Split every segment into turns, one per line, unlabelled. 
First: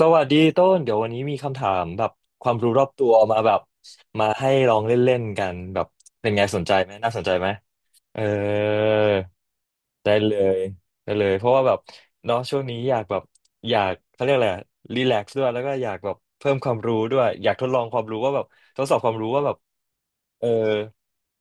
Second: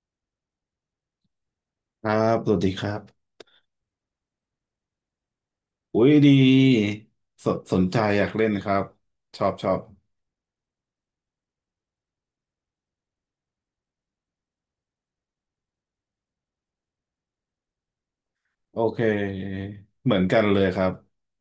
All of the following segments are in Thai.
สวัสดีต้นเดี๋ยววันนี้มีคำถาม
ค
แบบ
รับ
ค
ส
วาม
วัสดี
รู้ร
ค
อบ
รับ
ตัวมาแบบมาให้ลองเล่นๆกันแบบ
อุ้ย
เป็
ดี
นไงสนใจไหมน่าสนใจ
ส
ไหม
นสนใจ
เอ
อ
อ
ยากเล่นครับ ชอบชอบ
ได้เลยได้เลยเพราะว่าแบบเนาะช่วงนี้อยากแบบอยากเขาเรียกอะไรรีแลกซ์ด้วยแล้วก็อยากแบบเพิ่มความรู้ด้วยอยากทดลองความรู้ว่าแบบ
โอ
ทดสอ
เค
บความรู้ว่าแบบ
เหมือนกั
เอ
น
อ
เลยครับ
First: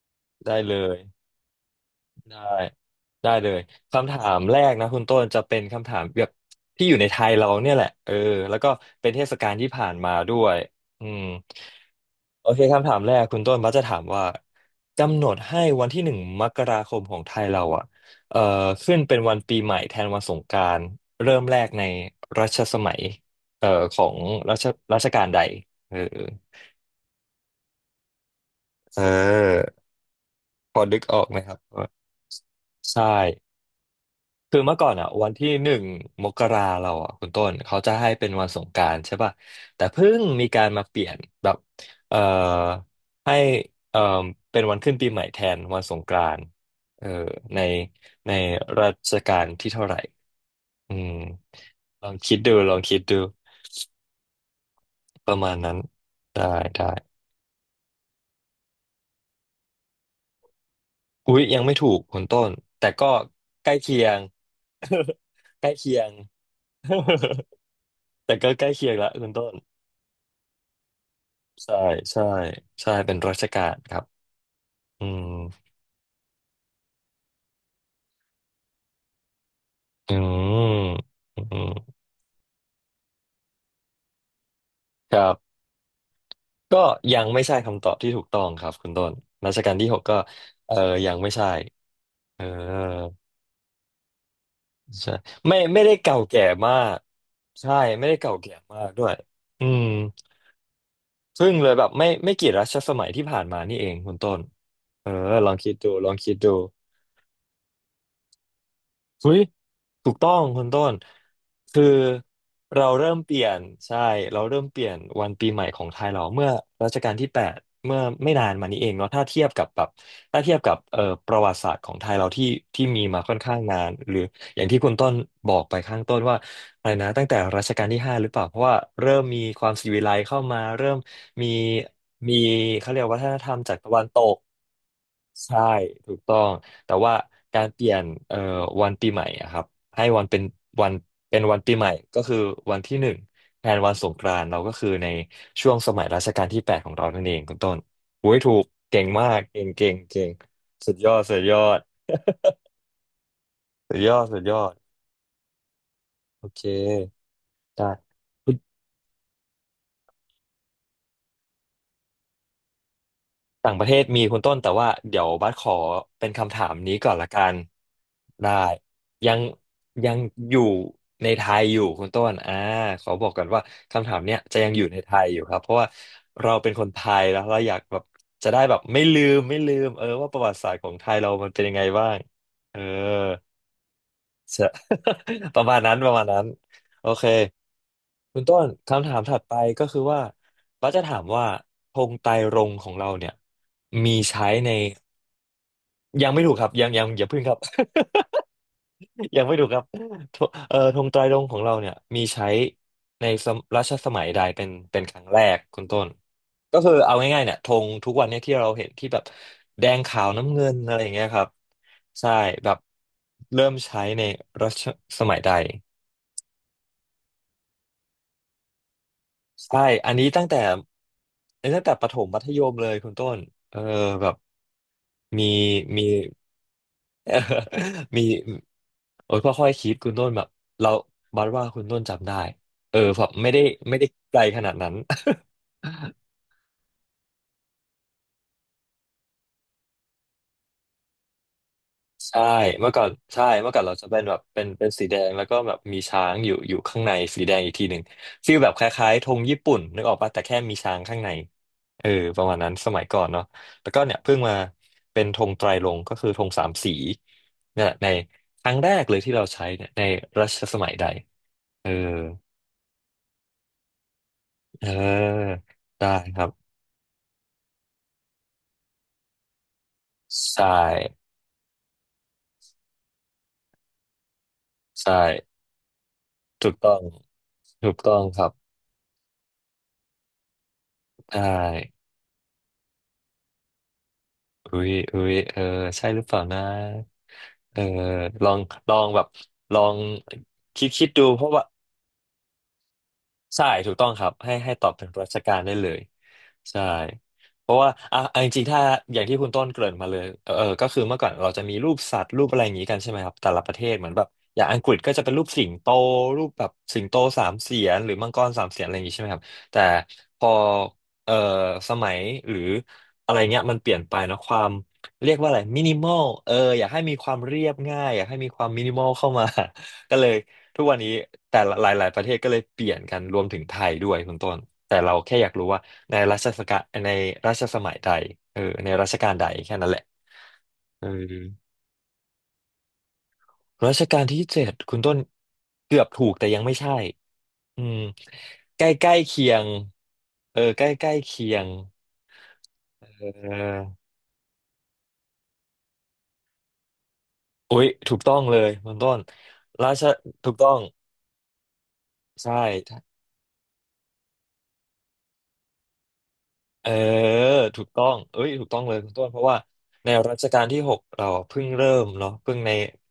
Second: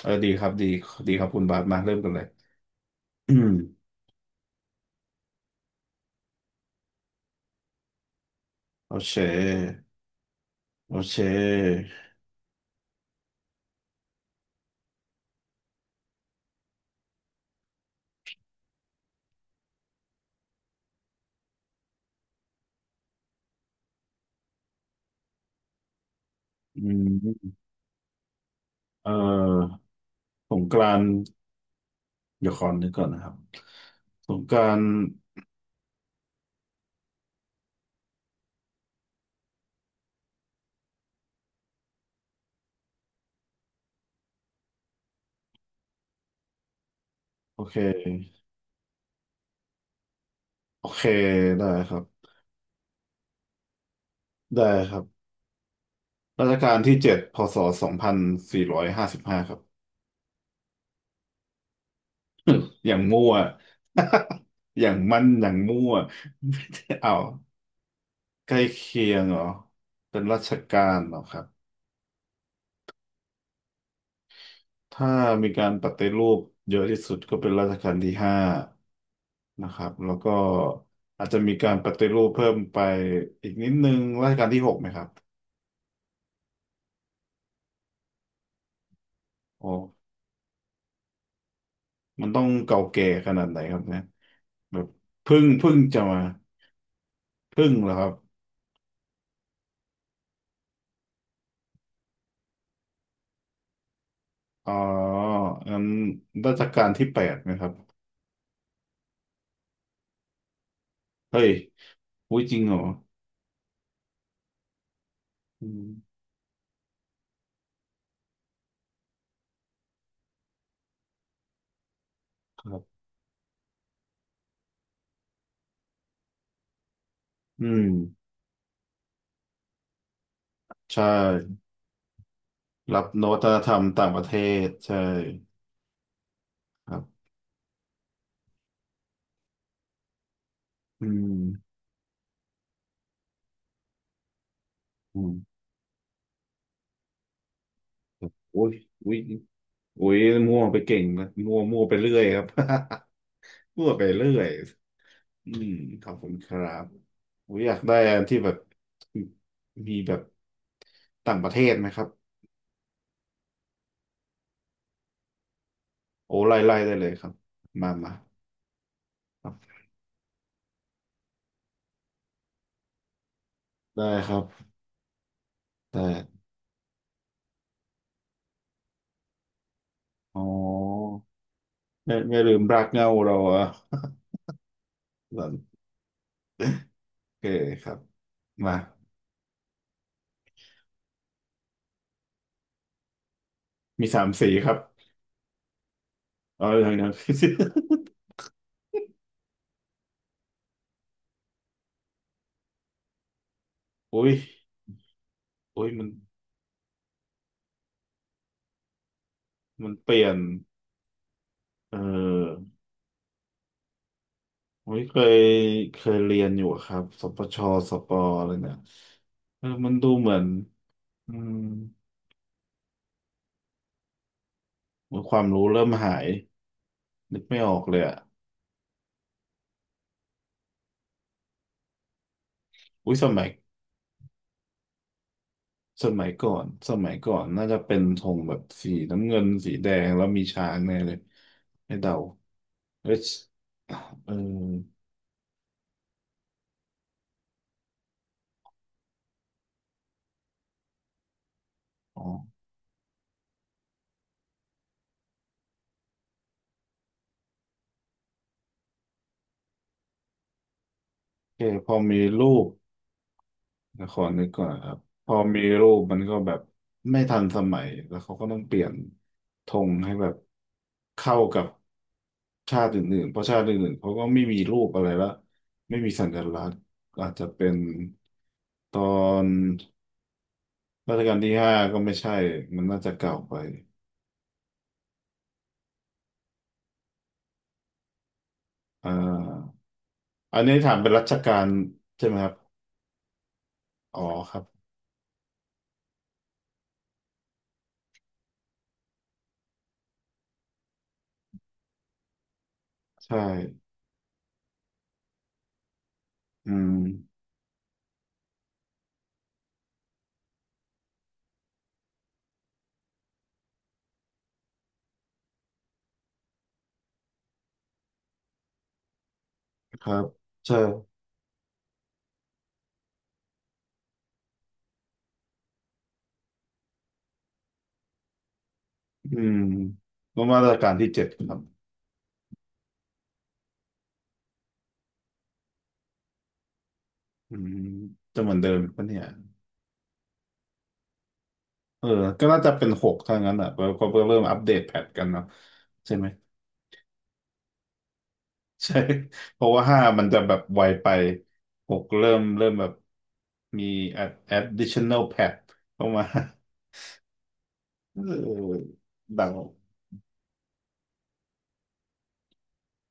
เออดีครับ
ได้
ดี
เลย
ดีครับคุณบาสมาเริ่มกันเลย
ได้ได้
อื
เล
ม
ยคำถามแรกนะคุณต้นจะเป็นคำถามแบบที่อยู่ในไทยเราเนี่ยแหละเออแล้วก็
โอ
เป็
เ
นเทศกาลที่
ค
ผ่านมาด้วย
โอ
อื
เค
มโอเคคำถามแรกคุณต้นมักจะถามว่ากำหนดให้วันที่หนึ่งมกราคมของไทยเราอ่ะเอ่อขึ้นเป็นวันปีใหม่แทนวันสงกรานต์เริ่มแรกในรัชสมัยของรัชรัชกาลใดเออ
อืม
เ
เอ่
ออ
อสงก
พอ
รา
ดึ
น
ก
ต์
ออกไหมครับว่า
เดี๋ยวขอนึกก่
ใช่
อนนะครับสงก
คือ
รา
เมื่อ
น
ก่
ต์
อนอ่ะวันที่หนึ่งมกราเราอ่ะคุณต้นเขาจะให้เป็นวันสงกรานต์ใช่ป่ะแต่เพิ่งมีการมาเปลี่ยนแบบเอ่อให้เอ่อเป็นวันขึ้นปีใหม่แทนวันสงกรานต์เออใน
โอเค
ในรัชกาลที่เท่าไหร่
โอ
อื
เค
ม
ได้ครั
ล
บ
องคิดดูลองคิดดู
ได้ครับ
ประมาณนั้นได้
รัชกาลที่เจ็
ได้
ดพ.ศ. 2455ครับ
อุ๊ยยังไม่ถูกคุณต้น แต่
อย่าง
ก็
มั่ว
ใกล้เคียง
อย่างมั่นอย่าง
ใกล้
มั่ว
เคียง
เอา
แต่ก็
ใกล้
ใกล้เคียง
เคี
ละ
ยง
คุณ
เหรอ
ต้น
เป็นราชการเหรอครับ
ใช่ใช่ใช่เป็นราชการครับอื
ถ้า
ม
มีการปฏิรูปเยอะที่สุดก็เป็นรัชกาลที่ห้านะครับแล้
อื
วก็
ม
อาจจะ
อื
มีการป
ม
ฏิรูปเพิ่มไปอีกนิดนึงรัชกาลที่ 6ไหมครับ
ครับก็ยังไม่ใช่คำตอบที่ถูกต้องครับคุณต้นรัช
โอ
กาลที่หก
้
ก็เออยังไม่ใช่
มันต้
เอ
อ
อ
งเก่าแก่ขนาดไหนครับเนี่ยแบบ
ใช่
เพึ่ง
ไม่
เพึ่ง
ไม่ได้
จะ
เก่า
มา
แก่มาก
เพึ่ง
ใช่
เหรอค
ไม่
รับ
ได้เก่าแก่มากด้วยอืมซึ่งเลยแบบไม่กี่รัชสมัยที่ผ่านมานี่เองคุณต้น
อ๋อ
เออลองคิด
งั้น
ดูลองคิดดู
รัชกาลที่ 8ไหมครับ
เฮ้ยถูกต้องคุณต้น
เฮ้ย
คือ
อุ้ยจริงเหรอ
เราเริ่มเปลี่ยนใช่เราเริ่มเปลี่ยนวันปีใหม่
อื
ขอ
ม
งไทยเราเมื่อรัชกาลที่แปดเมื่อไม่นานมานี้เองเนาะถ้าเทียบกับแบบถ้าเทียบกับประวัติศาสตร์ของไทยเราที่
ครั
ที่
บ
มีมาค่อนข้างนานหรืออย่างที่คุณต้นบอกไปข้างต้นว่าอะไรนะตั้งแต่รั
อื
ชกาล
ม
ที่ห้าหรือเปล่าเพราะว่าเริ่มมีความศิวิไลซ์เข้ามาเริ่ม
ใช่
มีมีเขาเรี
รั
ย
บ
กวั
น
ฒน
วัต
ธรรม
กร
จาก
รม
ตะวั
ต่า
น
งป
ต
ระเท
ก
ศใช่
ใช่ถูกต้อง
ค
แต่
รั
ว่า
บ
การเปลี่ยนวันปีใหม่อะครับให้วันเป็นวัน
อื
เป็
ม
นวันปีใหม่ก็คือวันที่หนึ่งแทนวันสงกรานต์เราก็คือใน
อืม
ช่วงสมัยรัชกาลที่แปดของเรานั่นเองคุณต้นโอ้ยถู
โอ้
ก
ย
เก่ง
อุ้ย
มากเก่งเก่ง
อุ้ย
เก่ง
มั่วไป
สุ
เก่
ด
ง
ยอด
นะ
สุดย
มั่
อ
วมั่
ด
วไปเรื่อยครับ มั่ ว
สุด
ไป
ยอด
เรื่
สุ
อ
ด
ย
ยอด
อืมขอบคุณ
โอ
ค
เค
รับอุ้ยอยาก
ได้
ได้อันที่แบบมีแบบต่างประเทศไหมครับ
ต่างประเทศมีคุณต้นแต่ว่าเดี๋ยวบัสขอเป็น
โอ้
คำ
ไล่
ถา
ไล่
ม
ได้
นี้
เล
ก่
ย
อน
ค
ละ
รับ
กัน
มามา
ได้ยัง
ครับ
ยังอยู่ในไทยอยู่คุณต้นอ่าขอบอกก่อนว่า
ได้
คำถาม
ค
เนี้
รั
ย
บ
จะยังอยู่ในไทยอยู่ครับเพราะว่า
แต่
เราเป็นคนไทยแล้วเราอยากแบบจะได้แบบไม่ลืมไม่ลืมเออว่าป
อ๋อ
ระวัติศาสตร์ของไทยเรามันเป็นยังไงบ้า
ไม่
ง
ไม่ลืม
เอ
รั
อ
กเหงาเราอะ
จะ ประ มาณนั้นประมาณนั้นโอเค
เคครับ
คุณต้น
มา
คำถามถัดไปก็คือว่าป้าจะถามว่าธงไตรรงค์ของเราเนี่ย
มี
มี
สาม
ใช้
สีค
ใน
รับ
ยังไม่ถูกค
เอา
รับ
อ
ยัง
ย่าง
ยั
นั้
ง
น
อย่าพึ่งครับ ยังไม่ถูกครับธงเอ่อธงไตรรงค์ของเราเนี่ยมีใช้ในสมรัชส
อุ้
มัย
ย
ใดเป็นครั้งแรกคุณ
อุ้ย
ต้
มัน
นก็คือเอาง่ายๆเนี่ยธงทุกวันเนี่ยที่เราเห็นที่แบบแด
มัน
ง
เป
ขา
ลี่ย
ว
น
น้ำเงินอะไรอย่างเงี้ยครับ
เ
ใช่
ออ
แบบเริ่มใช้ในรัช
อุ้ยเค
ส
ย
มัยใด
เคยเรียนอยู่ครับสปชสปอะไรเนี่ยเออ
ใช่
มันดู
อัน
เห
นี้
มือน
ตั้งแต่
อืม
อันนี้ตั้งแต่ประถมมัธยมเลยคุณต้นเออแบบ
เหมือนควา
มี
มรู้เริ่ม
มี
หาย
เอ
นึ
อ
กไม่ออกเลยอ่ะ
มีโอ้ยค่อยๆคิดคุณต้นแบบเราบัดว่าคุณต้นจำได้เออ
อุ้ย
แบ
ส
บ
มัย
ไม่ได้ไกลขนาดนั้น
สมั ยก่อนสมัยก่อนน่าจะเป็นธงแบบสีน้ำเงินสีแดงแล้วมีช้างแน่เลยให้เดา
ใช่เมื่อก่อ
เอ
น
ย
ใช่เมื่อก่อนเราจะเป็น
เอ
แบ
อ
บเป็นสีแดงแล้วก็แบบมีช้างอยู่ข้างในสีแดงอีกทีหนึ่งฟีลแบบคล้ายๆธงญี่ปุ่นนึกออกปะแต่แค่มีช้างข้างในเออ
อ๋อ
ประมาณนั้นสมัยก่อนเนาะแล้วก็เนี่ยเพิ่งมาเป็นธงไตรรงค์ก็คือธงสามสีเนี่ยในครั้งแรกเลยที่เราใช้เนี่ยในรัชสมัยใด
โอเค
เอ
พ
อ
อมีรูป ละครนึกก่อน
เ
ครับพอ
ออ
มีรูป
ได้
มันก็
ครั
แบ
บ
บไม่ทันสมัยแล้วเขาก็ต้องเปลี่ยนธงให้แบบ
ใช่
เข้ากับชาติอื่นๆเพราะชาติอื่นๆเขาก็ไม่มีรูปอะไร
ใช่
ละไม่มีสัญลัก
ถู
ษ
ก
ณ์
ต้อง
อาจจะเป็น
ถูกต้องครับ
ตอนรัชกา
ได
ลที่ห้าก็
้
ไม่ใช่มันน่าจะเก่าไป
อุ้ยอุ้ยเออใช่หรือเปล่านะเออลองลอง
อ่
แบบ
า
ลอง
อันนี้
คิด
ถาม
คิ
เป็
ด
นรั
ดู
ช
เพ
กา
ราะว่า
ลใช่ไหมครับ
ใช่ถูกต้อง
อ๋อ
ครับ
ค
ให้
รับ
ตอบถึงราชการได้เลยใช่เพราะว่าอ่ะจริงๆถ้าอย่างที่คุณต้นเกริ่นมาเลยเออก็คือเมื่อก่อนเราจะมีรูปสัตว์รูปอะไรอย่างนี้กันใช่ไหมครับ
ใช่
แต่ละประเทศเหมือนแบบอย่างอังกฤษก็จะเป็นรูปสิงโตรูปแบ
อื
บ
ม
สิงโตสามเสียนหรือมังกรสามเสียนอะไรอย่างนี้ใช่ไหมครับแต่พอเออสมัยหรืออะไรเงี้ยมันเปลี่ยนไปเนอะความเรียกว่าอะไรมินิมอลอยากให้มีความเรียบง่ายอยากให้มีความมินิมอลเข้ามา
ค รั
ก็
บ
เลย ทุกวันนี้
ใช่
แต่ละหลายๆประเทศก็เลยเปลี่ยนกันรวมถึงไทยด้วยคุณต้นแต่เราแค่อยากรู้ว่าในรัชสกาลในรัชสมัยใดในรัชกาล
อื
ใด
ม
แค่นั้นแหละ
ประมาณรัชกาล
เออ
ที่เจ็ดครับ
รัชกาลที่เจ็ดคุณต้นเกือบถูกแต่ยังไม่ใช่
อืม
อืม
จะเหมือนเดิม
ใกล้
ปะ
ใกล้
เนี่ย
เคียงใกล้ใกล้เคียง
เออก็น่าจะเป็นหก
เอ
ถ้าง
อ
นั้นอ่ะเพราะเพราะเริ่มอัปเดตแพทกันเนาะใช่ไหม
อุ๊ยถูกต้องเลยคุ
ใช่
ณต้น
เพราะว่า
รา
ห้า
ช
มันจะ
ถู
แบ
ก
บ
ต้อ
ไว
ง
ไปหกเริ่ม
ใช่
เริ่มแบบมี additional pad เข้ามา
เออถูกต้อง
เ
เอ้ยถูกต้อง
ออ
เลยคุณต้นเพ
เดา
ราะว่าในรัชกาลที่หกเราเพิ่งเริ่มเนาะเพิ่งใน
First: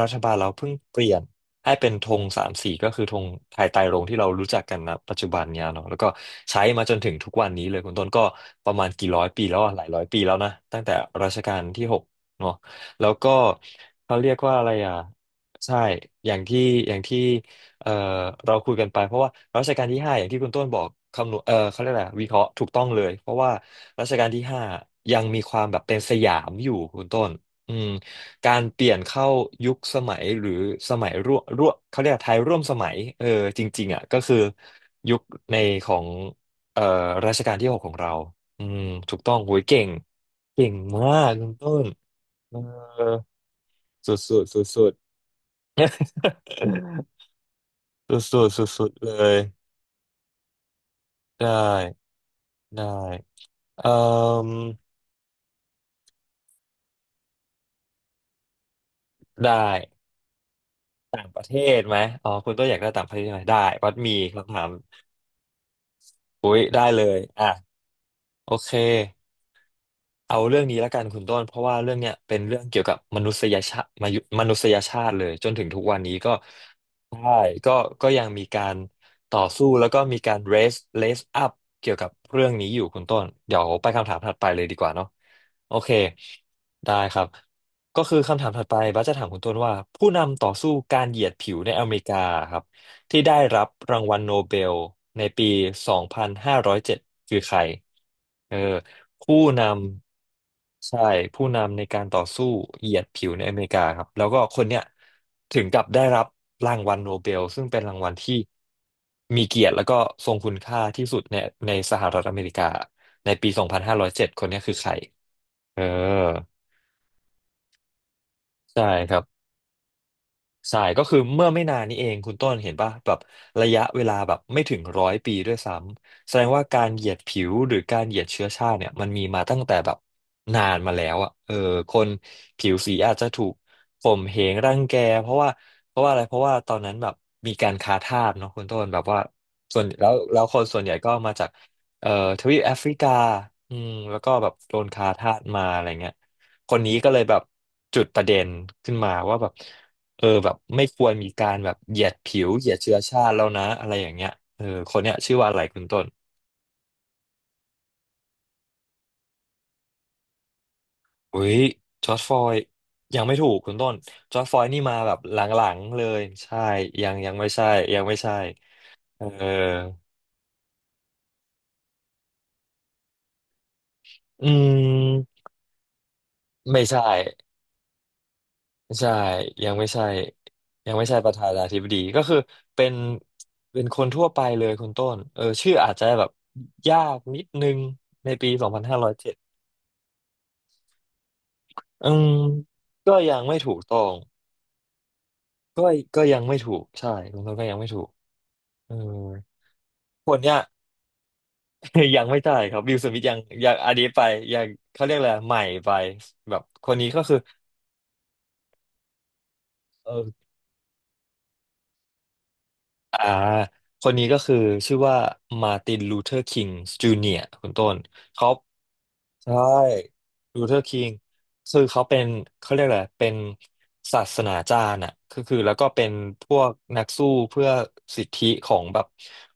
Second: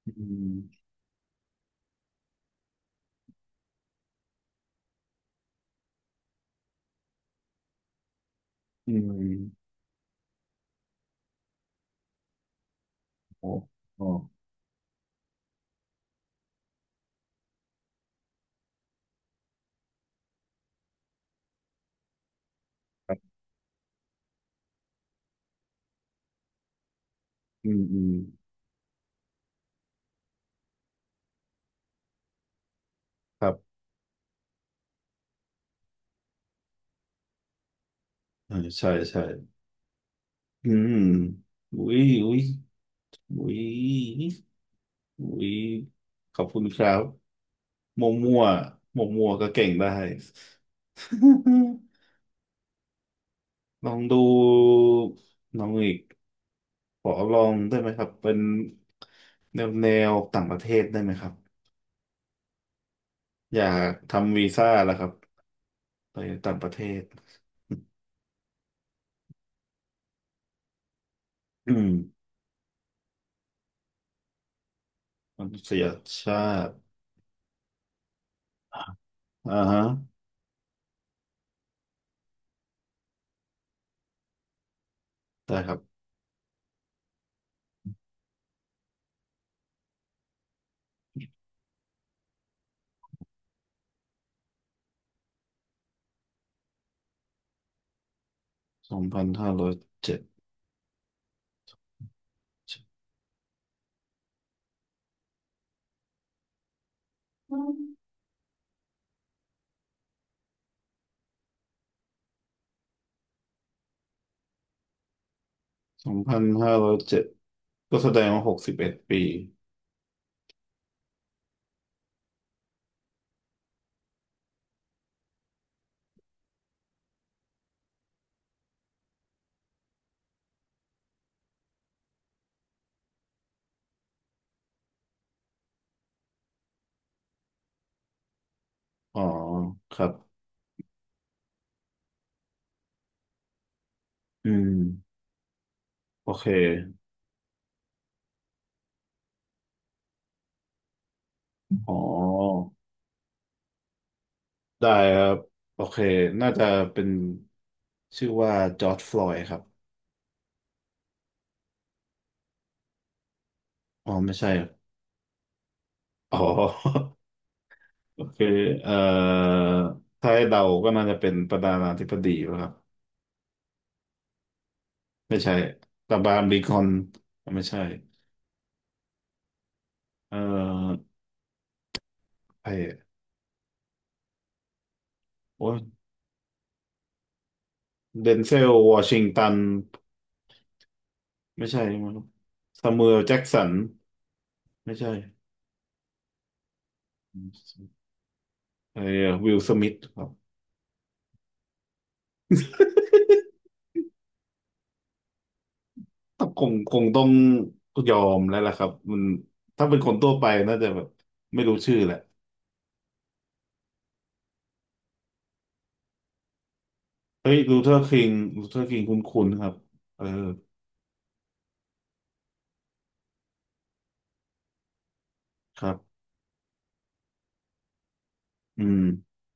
รั
อื
ฐบาลเราเพิ่ง
ม
เปลี่ยนให้เป็นธงสามสีก็คือธงไทยไตรรงค์ที่เรารู้จักกันนะปัจจุบันเนี่ยเนาะแล้วก็ใช้มาจนถึงทุกวันนี้เลยคุณต้นก็ประมาณ
อื
กี่ร้อยปีแล้ว
ม
อะหลายร้อยปีแล้วนะตั้งแต่รัชกาลที่หกเนาะแล้วก็
โอ้โอ้
เขาเรียกว่าอะไรอ่ะใช่อย่างที่อย่างที่ เอ่อเราคุยกันไปเพราะว่ารัชกาลที่ห้าอย่างที่คุณต้นบอกคำนวณเขาเรียกอะไรวิเคราะห์ถูกต้องเล
ค
ย
รั
เพ
บ
ราะว่ารัชกาลที่ห้ายังมีความแบบเป็นสยามอยู่คุณต้น
อื
อื
ม
ม
อืม
การเปลี่ยนเข้ายุคสมัยหรือสมัยร่วมเขาเรียกไทยร่วมสมัย
ครั
จ
บ
ริงๆอ่ะก็คือยุคในของเอ่อรัชกาลที่หกของเรา
เออ
อืม
ใช่
ถู
ใช่
กต้องโหยเก่งเก่
อื
ง
ม
มากคุณต้
อุ้
น
ยอุ้ย
เออ
อุ้
สุด
ย
สุดสุดๆ
อุ้ยขอบคุณครับ หมั่วก
สุด
มั่
สุ
ว
ดสุด
ห
ๆ
มั่วก
เล
มั่ว
ย
ก็เก่งได้
ได้ ได้เอ่
ลองดู
ม
น้องอีกขอลองได้ไหมครับเป็น
ได้
แนวแนวต่างประเทศได้ไหมครับ
ประเทศไหมอ๋อคุณตัวอยากได้ต่างประเทศใช่ไหม
อ
ได้
ยา
วั
ก
ดมี
ทำวี
คำถา
ซ่า
ม
แล้วครับไป
อุ้
ต่าง
ย
ประเท
ได้เล
ศ
ยอ่ะโอเค เอาเรื่องนี้ละกันคุณต้นเพราะ
อื
ว่า
ม
เรื่องเนี้ยเป็นเรื่องเกี่ยวกับมนุษยชาติมายุมนุษยชาติเลย
ม
จน
นุ
ถึง
ษ
ทุ
ย
กวันนี้ก็
ชาติ
ใช่ก็ก็ยังมีการต่อ
อ่า
สู้
ฮะ
แล้วก็มีการ raise up เกี่ยวกับเรื่องนี้อยู่คุณต้นเดี๋ยวไปคำถามถัดไปเลยดีกว่าเนาะ
ได้ค
โอ
รับ
เคได้ครับก็คือคำถามถัดไปบัสจะถามคุณต้นว่าผู้นำต่อสู้การเหยียดผิวในอเมริกาครับที่ได้รับรางวัลโนเบลในปีสองพันห้าร้อยเจ็ดคือใครเออ
สองพัน
ผู้
ห้า
น
ร้อยเจ็ด
ำใช่ผู้นำในการต่อสู้เหยียดผิวในอเมริกาครับแล้วก็คนเนี้ยถึงกับได้รับรางวัลโนเบลซึ่งเป็นรางวัลที่มีเกียรติแล้วก็ทรงคุณค่าที่สุดในในสหรัฐอเมริกาในปี 2507 คนเนี้ยคือใครเออ
สองพันห้าร้อยเจ็ดก็แสดงว่าหกสิบ
ใช่
เอ็ด
ค
ปี
รับ ใช่ก็คือเมื่อไม่นานนี้เองคุณต้นเห็นป่ะแบบระยะเวลาแบบไม่ถึงร้อยปีด้วยซ้ำแสดงว่าการเหยียดผิวหรือการเหยียดเชื้อชาติเนี่ยมันมีมาตั้งแต่แบบนานมาแล้วอ่ะเออคนผิวสีอาจจะถูกข่มเหงรังแกเพราะว่าเพราะว่าอะไรเพราะว่าตอนนั้นแบบมีการค้าทาสเนาะคุณต้นแบบ
อ๋
ว่า
อ
ส่วน
ครั
แล้
บ
วแล้วคนส่วนใหญ่ก็มาจากเอ่อทวีปแอฟริกาอืมแล้วก็แบ
อื
บ
ม
โดนค้าทาสมาอะไรเงี้ย
โอเค
คนนี้ก็เลยแบบจุดประเด็นขึ้นมาว่าแบบ แบบไม่ควรมีการแบบ
อ๋
เหยียดผิวเห
อ
ยียดเชื้อชาติแล้วนะอะไรอย่างเงี้ยเออ
ได้
คนเนี้
ค
ย
รั
ชื่
บ
อว่าอะไรคุ
โอ
ณ
เค
ต้น
น่าจะเป็นชื่อว่าจอร์จฟลอยด์ครับ
อุ้ยจอร์จฟลอยด์ยังไม่ถูกคุณต้น
อ๋อไม่
จอร์จ
ใช่
ฟล
ค
อย
รับ
ด์นี่มาแบบหลังๆเลย
อ๋อ
ใช่ยังไม่ใช่ยัง ไม่
โอ
ใช่
เคเอ่
เออ
อถ้าให้เดาก็น่าจะเป็นประธานาธิบดีป่ะครับ
อื
ไม่
ม
ใช่ตาบามลิงคอ
ไม่
น
ใช่
ไม่ใช่
ใช่ยังไม่ใช่
เอ่
ยัง
อ
ไม่ใช่ประธานาธิบดีก็คือ
ไอ้
เป็นเป็นคนทั่วไปเลยคุณต้นเออ
โอ้
ชื่อ
ย
อาจจะแบบยากนิดนึง
เด
ใน
น
ปี
เซ
สอ
ล
งพัน
ว
ห้า
อ
ร้อย
ชิง
เจ็ด
ตันไม่ใช่
อื
มั้ง
ม
ซามูเอ
ก็
ลแจ็
ยัง
ก
ไม่
สัน
ถูกต้อง
ไม่ใช่
ก็ก็ยังไม่ถูกใช่ลุงพลก็ยังไม่ถูกเออ
ไอ้วิลสมิธครั
ค
บ
นเนี้ย ยังไม่ได้ครับวิลสมิธยังอันนี้ไปยังเขาเรียกอะไรใหม่ไป
ต้อง
แบ
ค
บ
ง
ค
ค
น
ง
นี้
ต้
ก็
อง
คือ
ยอมแล้วล่ะครับมันถ้าเป็นค
เอ
น
อ
ทั่วไปน่าจะแบบไม่รู้ชื่อแหละ
อ่าคนนี้ก็คือชื่อว่ามาร์ตินลูเทอร์คิงจูเนียร์
เฮ้ย
คุณ
ลู
ต้
เทอ
น
ร์คิง
เขา
ลูเทอร์คิงคุ้น
ใช่
ๆครับเออ
ลูเทอร์คิงคือเขาเป็นเขาเรียกอะไรเป็นศาสนาจารย์อ่ะคือแล้ว
ค
ก็
รั
เป็น
บ
พวกนักสู้เพื่อสิทธิขอ
อื
งแบ
ม
บ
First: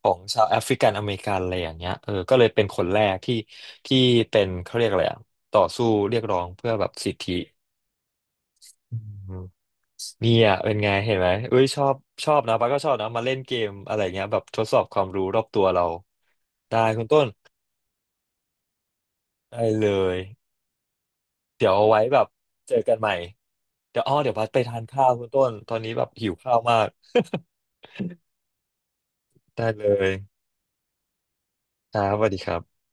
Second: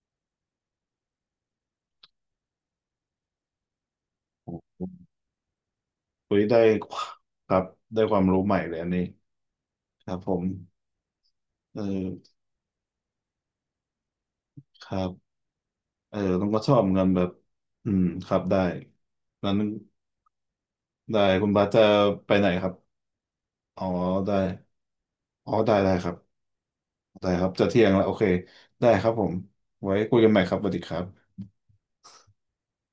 ของชาวแอฟริกันอเมริกันอะไรอย่างเงี้ยเออก็เลยเป็นคนแรกที่เป็น
โอ้
เขาเรียกอะไร
โห
อะต่อสู้เรียก
เฮ้
ร้อ
ย
ง
ได้
เพื่อแบบสิทธิ
ครับได้ความรู้ใหม่เลยอัน
อื
นี้
ม
ครับผ
นี่
ม
อ่ะเป็นไงเห็นไหมเอ้ย
เ
ชอบ
ออ
ชอบนะป้าก็ชอบนะมาเล่นเกมอะไรเงี้ยแบบทดสอ
ค
บค
รั
วาม
บ
รู้รอบตัวเรา
เออต้องก็ชอ
ได้
บเงิ
คุณ
นแบ
ต้น
บอืมครับได้นั้น
ได้เลย
ได้คุณบาส
เดี๋ยว
จะ
เอาไว้แบบ
ไปไหนครั
เจ
บ
อกันใหม่
อ๋อ
เดี๋ยวอ้อเดี๋ย
ได้
วบัสไปทานข้าวคุณต้
อ๋อ
นต
ได้
อน
ได้
นี้แบ
ค
บ
รับ
หิวข้าวมาก
ได้ครับจะเที่ยงแล้วโอเคได้ครับผม
ได้เล
ไว้
ย
คุยกันใหม่ครับสวัสดีครับ
ครับสวัสดีครับ